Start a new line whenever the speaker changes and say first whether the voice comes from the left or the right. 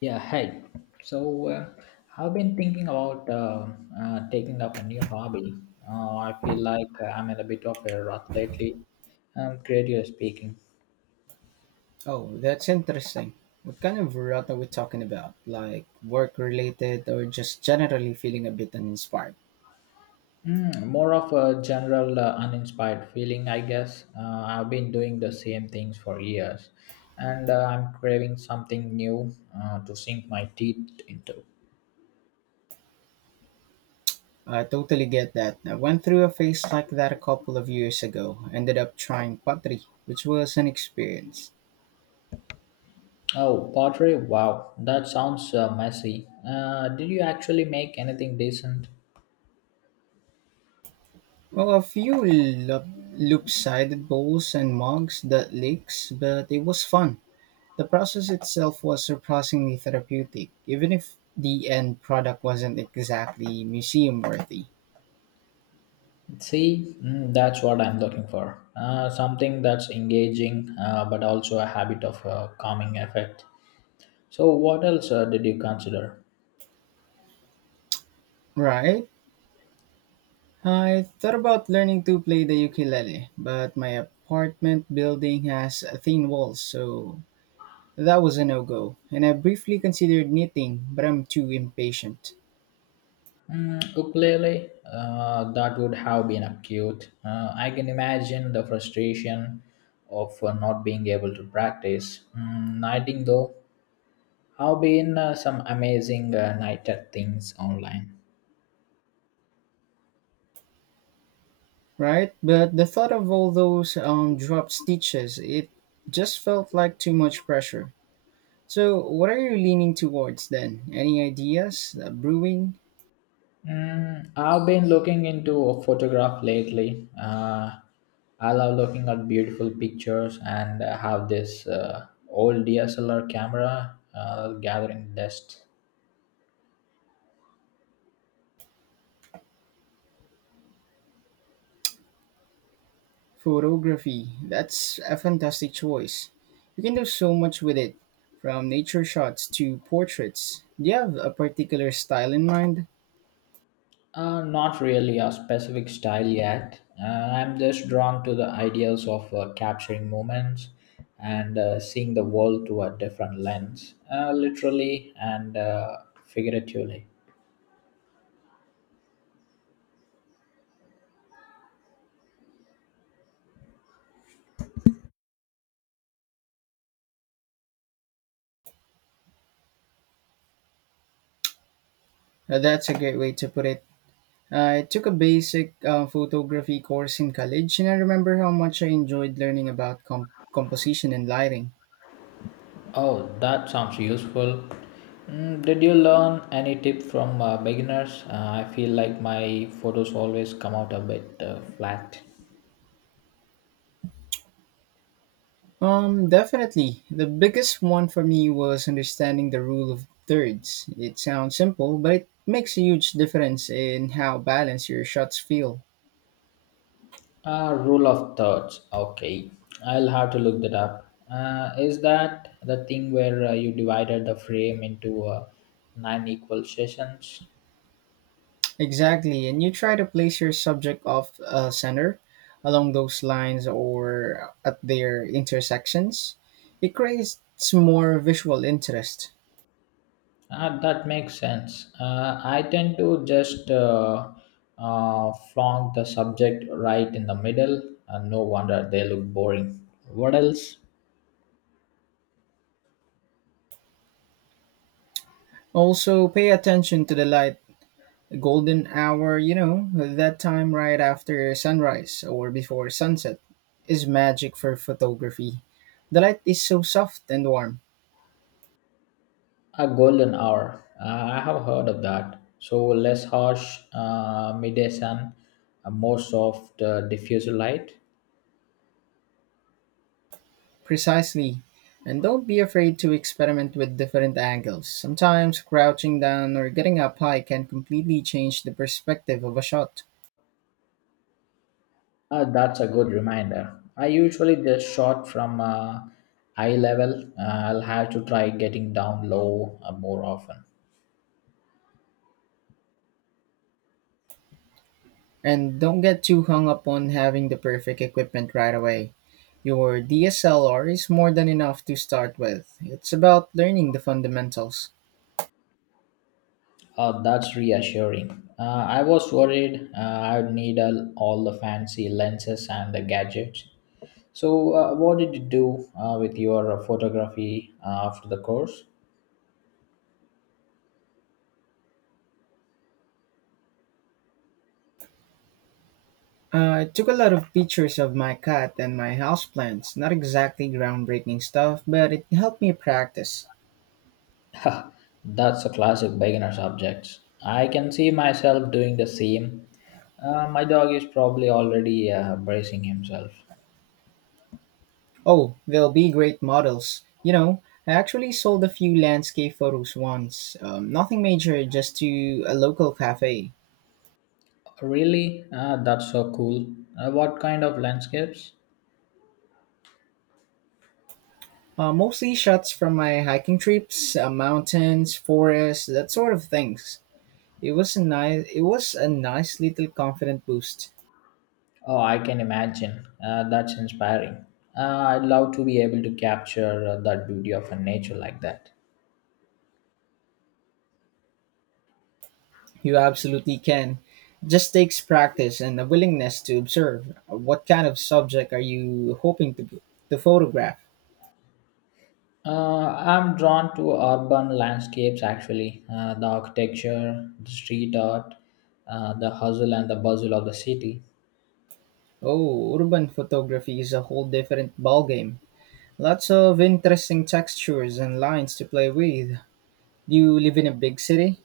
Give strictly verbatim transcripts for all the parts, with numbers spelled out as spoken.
left: Yeah, hey. So uh, I've been thinking about uh, uh, taking up a new hobby. Uh, I feel like I'm in a bit of a rut lately, um, creatively speaking.
right: Oh, that's interesting. What kind of rut are we talking about? Like work related or just generally feeling a bit uninspired?
left: Mm, more of a general uh, uninspired feeling, I guess. Uh, I've been doing the same things for years, and uh, I'm craving something new uh, to sink my teeth into.
right: I totally get that. I went through a phase like that a couple of years ago. Ended up trying pottery, which was an experience.
left: Oh, pottery! Wow, that sounds uh, messy. Uh, did you actually make anything decent?
right: Well, a few lo- loop-sided bowls and mugs that leaks, but it was fun. The process itself was surprisingly therapeutic, even if the end product wasn't exactly museum worthy.
left: See, mm, that's what I'm looking for. Uh, something that's engaging, uh, but also a habit of uh, calming effect. So, what else uh, did you consider?
right: Right? I thought about learning to play the ukulele, but my apartment building has thin walls, so that was a no go. And I briefly considered knitting, but I'm too impatient.
left: Mm, ukulele, uh, that would have been acute. Uh, I can imagine the frustration of uh, not being able to practice. Mm, nighting, though, have been uh, some amazing uh, nighted things online.
right: Right? But the thought of all those um, dropped stitches, it just felt like too much pressure. So, what are you leaning towards then? Any ideas? Uh, brewing?
left: Mm, I've been looking into a photograph lately. Uh, I love looking at beautiful pictures, and I have this uh, old D S L R camera uh, gathering dust.
right: Photography, that's a fantastic choice. You can do so much with it, from nature shots to portraits. Do you have a particular style in mind?
left: Uh, not really a specific style yet. Uh, I'm just drawn to the ideas of uh, capturing moments and uh, seeing the world through a different lens, uh, literally and uh, figuratively.
right: Uh, That's a great way to put it. I took a basic uh, photography course in college, and I remember how much I enjoyed learning about com- composition and lighting.
left: Oh, that sounds useful. Mm, did you learn any tip from uh, beginners? Uh, I feel like my photos always come out a bit uh, flat.
right: Um, definitely. The biggest one for me was understanding the rule of thirds. It sounds simple, but it makes a huge difference in how balanced your shots feel.
left: Uh, rule of thirds. Okay, I'll have to look that up. Uh, is that the thing where uh, you divided the frame into uh, nine equal sessions?
right: Exactly. And you try to place your subject off uh, center along those lines or at their intersections. It creates more visual interest.
left: Ah, that makes sense. Uh, I tend to just uh, uh, flaunt the subject right in the middle, and no wonder they look boring. What else?
right: Also, pay attention to the light. Golden hour, you know, that time right after sunrise or before sunset, is magic for photography. The light is so soft and warm.
left: A golden hour. Uh, I have heard of that. So less harsh uh, midday sun, uh, more soft uh, diffuser light.
right: Precisely. And don't be afraid to experiment with different angles. Sometimes crouching down or getting up high can completely change the perspective of a shot.
left: Uh, that's a good reminder. I usually just shot from uh, eye level. Uh, I'll have to try getting down low uh, more often.
right: And don't get too hung up on having the perfect equipment right away. Your D S L R is more than enough to start with. It's about learning the fundamentals.
left: Uh, that's reassuring. Uh, I was worried uh, I'd need all all the fancy lenses and the gadgets. So, uh, what did you do uh, with your uh, photography uh, after the course?
right: Uh, I took a lot of pictures of my cat and my houseplants. Not exactly groundbreaking stuff, but it helped me practice.
left: Ha, that's a classic beginner subject. I can see myself doing the same. Uh, my dog is probably already uh, bracing himself.
right: Oh, they'll be great models. You know, I actually sold a few landscape photos once. Um, nothing major, just to a local cafe.
left: Really? Uh, that's so cool. Uh, what kind of landscapes?
right: Uh, mostly shots from my hiking trips, uh, mountains, forests, that sort of things. It was a nice, it was a nice little confident boost.
left: Oh, I can imagine. Uh, that's inspiring. Uh, I'd love to be able to capture uh, that beauty of a nature like that.
right: You absolutely can. Just takes practice and a willingness to observe. What kind of subject are you hoping to to photograph?
left: Uh, I'm drawn to urban landscapes actually, uh, the architecture, the street art, uh, the hustle and the bustle of the city.
right: Oh, urban photography is a whole different ballgame. Lots of interesting textures and lines to play with. Do you live in a big city?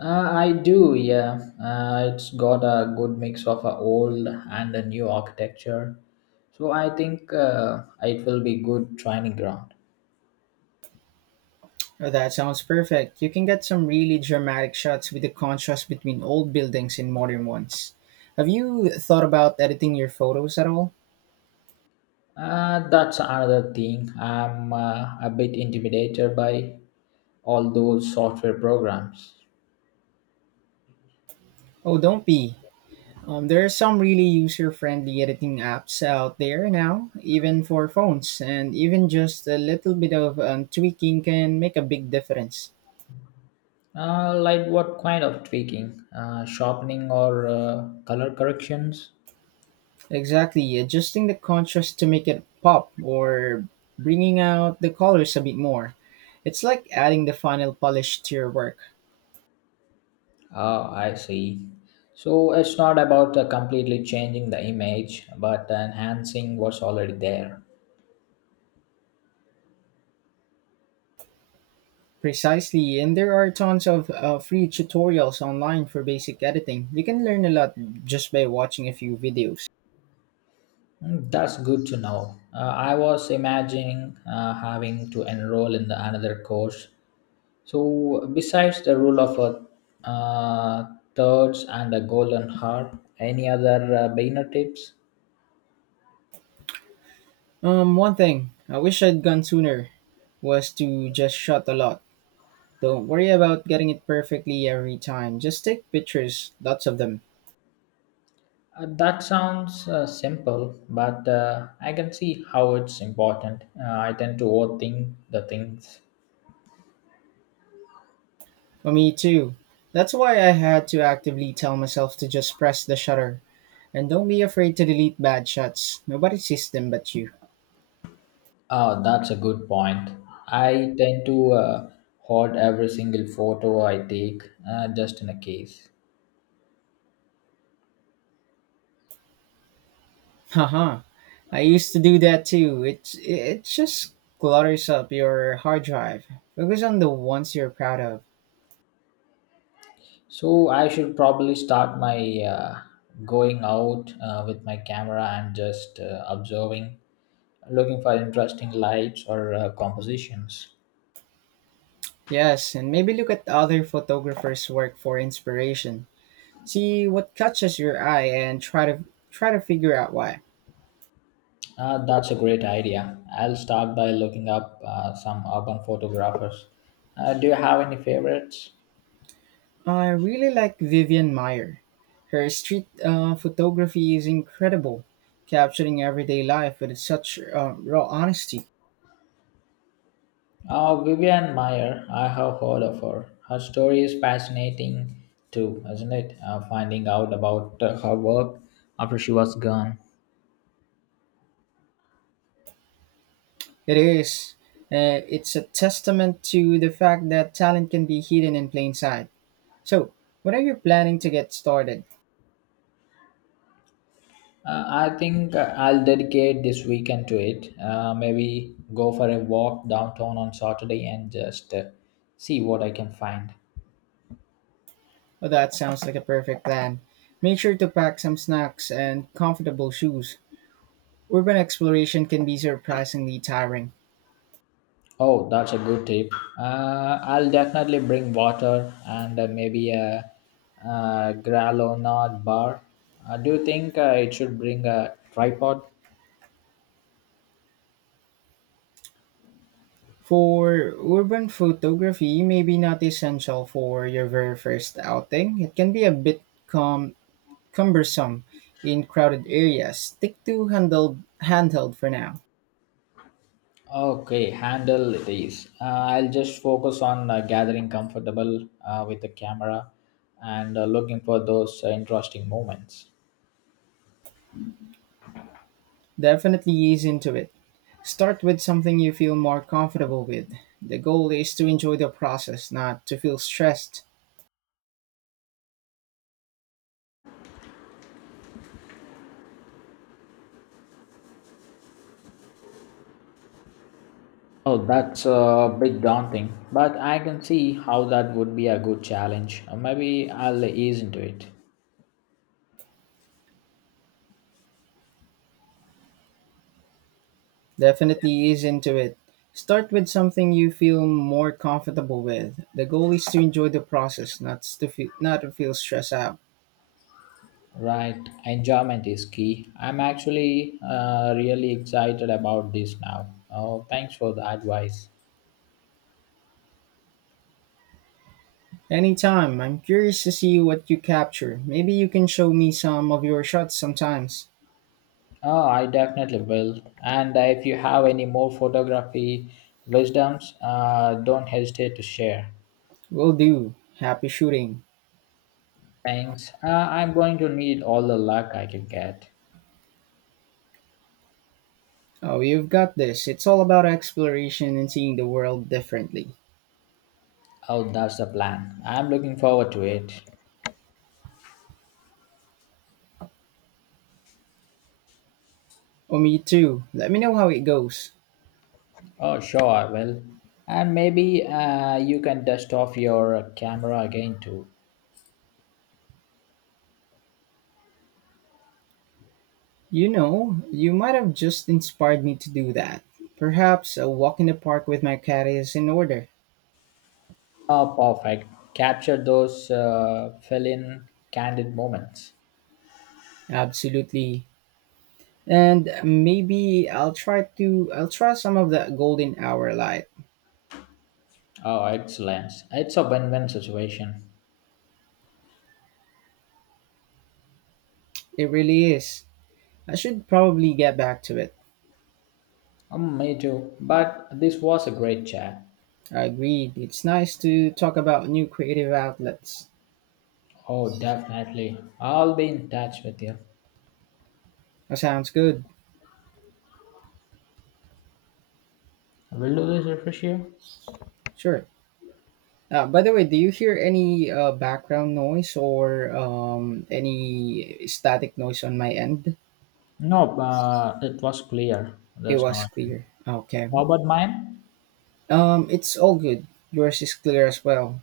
left: Uh, I do, yeah. Uh, it's got a good mix of a old and a new architecture. So I think uh, it will be good training ground.
right: Oh, that sounds perfect. You can get some really dramatic shots with the contrast between old buildings and modern ones. Have you thought about editing your photos at all?
left: Uh, that's another thing I'm uh, a bit intimidated by all those software programs.
right: Oh, don't be. Um, there are some really user friendly editing apps out there now, even for phones, and even just a little bit of um, tweaking can make a big difference.
left: Uh, like what kind of tweaking? Uh, sharpening or uh, color corrections?
right: Exactly, adjusting the contrast to make it pop or bringing out the colors a bit more. It's like adding the final polish to your work.
left: Oh, I see. So it's not about uh, completely changing the image, but enhancing what's already there.
right: Precisely, and there are tons of uh, free tutorials online for basic editing. You can learn a lot just by watching a few videos.
left: Mm, that's good to know. Uh, I was imagining uh, having to enroll in the another course. So, besides the rule of uh, uh, thirds and the golden heart, any other uh, beginner tips?
right: Um, one thing I wish I'd gone sooner was to just shot a lot. Don't worry about getting it perfectly every time. Just take pictures, lots of them.
left: Uh, that sounds uh, simple, but uh, I can see how it's important. Uh, I tend to overthink the things.
right: Well, me too. That's why I had to actively tell myself to just press the shutter and don't be afraid to delete bad shots. Nobody sees them but you.
left: Ah, that's a good point. I tend to uh, hoard every single photo I take uh, just in a case.
right: Haha. I used to do that too. It it just clutters up your hard drive. Focus on the ones you're proud of.
left: So I should probably start my uh, going out uh, with my camera and just uh, observing, looking for interesting lights or uh, compositions.
right: Yes, and maybe look at other photographers' work for inspiration. See what catches your eye and try to try to figure out why.
left: Uh, that's a great idea. I'll start by looking up uh, some urban photographers. Uh, do you have any favorites?
right: I really like Vivian Meyer. Her street uh, photography is incredible, capturing everyday life with such uh, raw honesty.
left: Uh, Vivian Meyer, I have heard of her. Her story is fascinating too, isn't it? Uh, finding out about uh, her work after she was gone.
right: It is. Uh, it's a testament to the fact that talent can be hidden in plain sight. So, what are you planning to get started?
left: Uh, I think uh, I'll dedicate this weekend to it. Uh, maybe go for a walk downtown on Saturday and just uh, see what I can find.
right: Oh, that sounds like a perfect plan. Make sure to pack some snacks and comfortable shoes. Urban exploration can be surprisingly tiring.
left: Oh, that's a good tip. Uh, I'll definitely bring water and uh, maybe a, uh granola bar. Uh, do you think uh, it should bring a tripod?
right: For urban photography, maybe not essential for your very first outing. It can be a bit cum- cumbersome in crowded areas. Stick to handheld, handheld for now.
left: Okay, handle these. Uh, I'll just focus on uh, gathering comfortable uh, with the camera and uh, looking for those uh, interesting moments.
right: Definitely ease into it. Start with something you feel more comfortable with. The goal is to enjoy the process, not to feel stressed.
left: Oh, that's a bit daunting, but I can see how that would be a good challenge. Uh, Maybe I'll ease into it.
right: Definitely ease into it. Start with something you feel more comfortable with. The goal is to enjoy the process, not to feel, not to feel stressed out.
left: Right, enjoyment is key. I'm actually uh, really excited about this now. Oh, thanks for the advice.
right: Anytime. I'm curious to see what you capture. Maybe you can show me some of your shots sometimes.
left: Oh, I definitely will. And if you have any more photography wisdoms, uh, don't hesitate to share.
right: Will do. Happy shooting.
left: Thanks. Uh, I'm going to need all the luck I can get.
right: Oh, you've got this. It's all about exploration and seeing the world differently.
left: Oh, that's the plan. I'm looking forward to it.
right: Oh, me too. Let me know how it goes.
left: Oh, sure, I will. And maybe uh, you can dust off your camera again too.
right: You know, you might have just inspired me to do that. Perhaps a walk in the park with my cat is in order.
left: Ah, perfect. Capture those uh, fill-in candid moments.
right: Absolutely. And maybe I'll try to I'll try some of that golden hour light.
left: Oh, excellent. It's a win-win situation.
right: It really is. I should probably get back to it.
left: Um, me too. But this was a great chat.
right: I agreed. It's nice to talk about new creative outlets.
left: Oh, definitely. I'll be in touch with you.
right: That sounds good.
left: Will do this refresh you?
right: Sure. Uh, by the way, do you hear any uh, background noise or um, any static noise on my end?
left: No, uh, it was clear.
right: It
left: There's
right: was
left: no issue.
right: clear. Okay.
left: How about mine?
right: Um, it's all good. Yours is clear as well.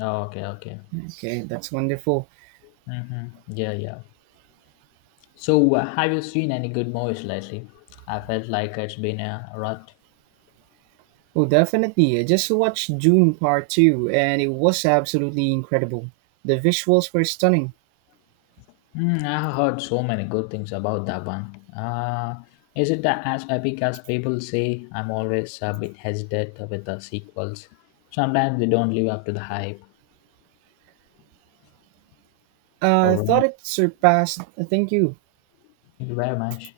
left: Oh, okay, okay.
right: Okay, that's wonderful.
left: Mm-hmm. Yeah, yeah. So, uh, have you seen any good movies lately? I felt like it's been a rut.
right: Oh, definitely. I just watched June Part two and it was absolutely incredible. The visuals were stunning.
left: Mm, I heard so many good things about that one. Uh, is it as epic as people say? I'm always a bit hesitant with the sequels. Sometimes they don't live up to the hype.
right: I
left: All
right: uh,
left: right.
right: thought it surpassed, thank you,
left: Thank you very much.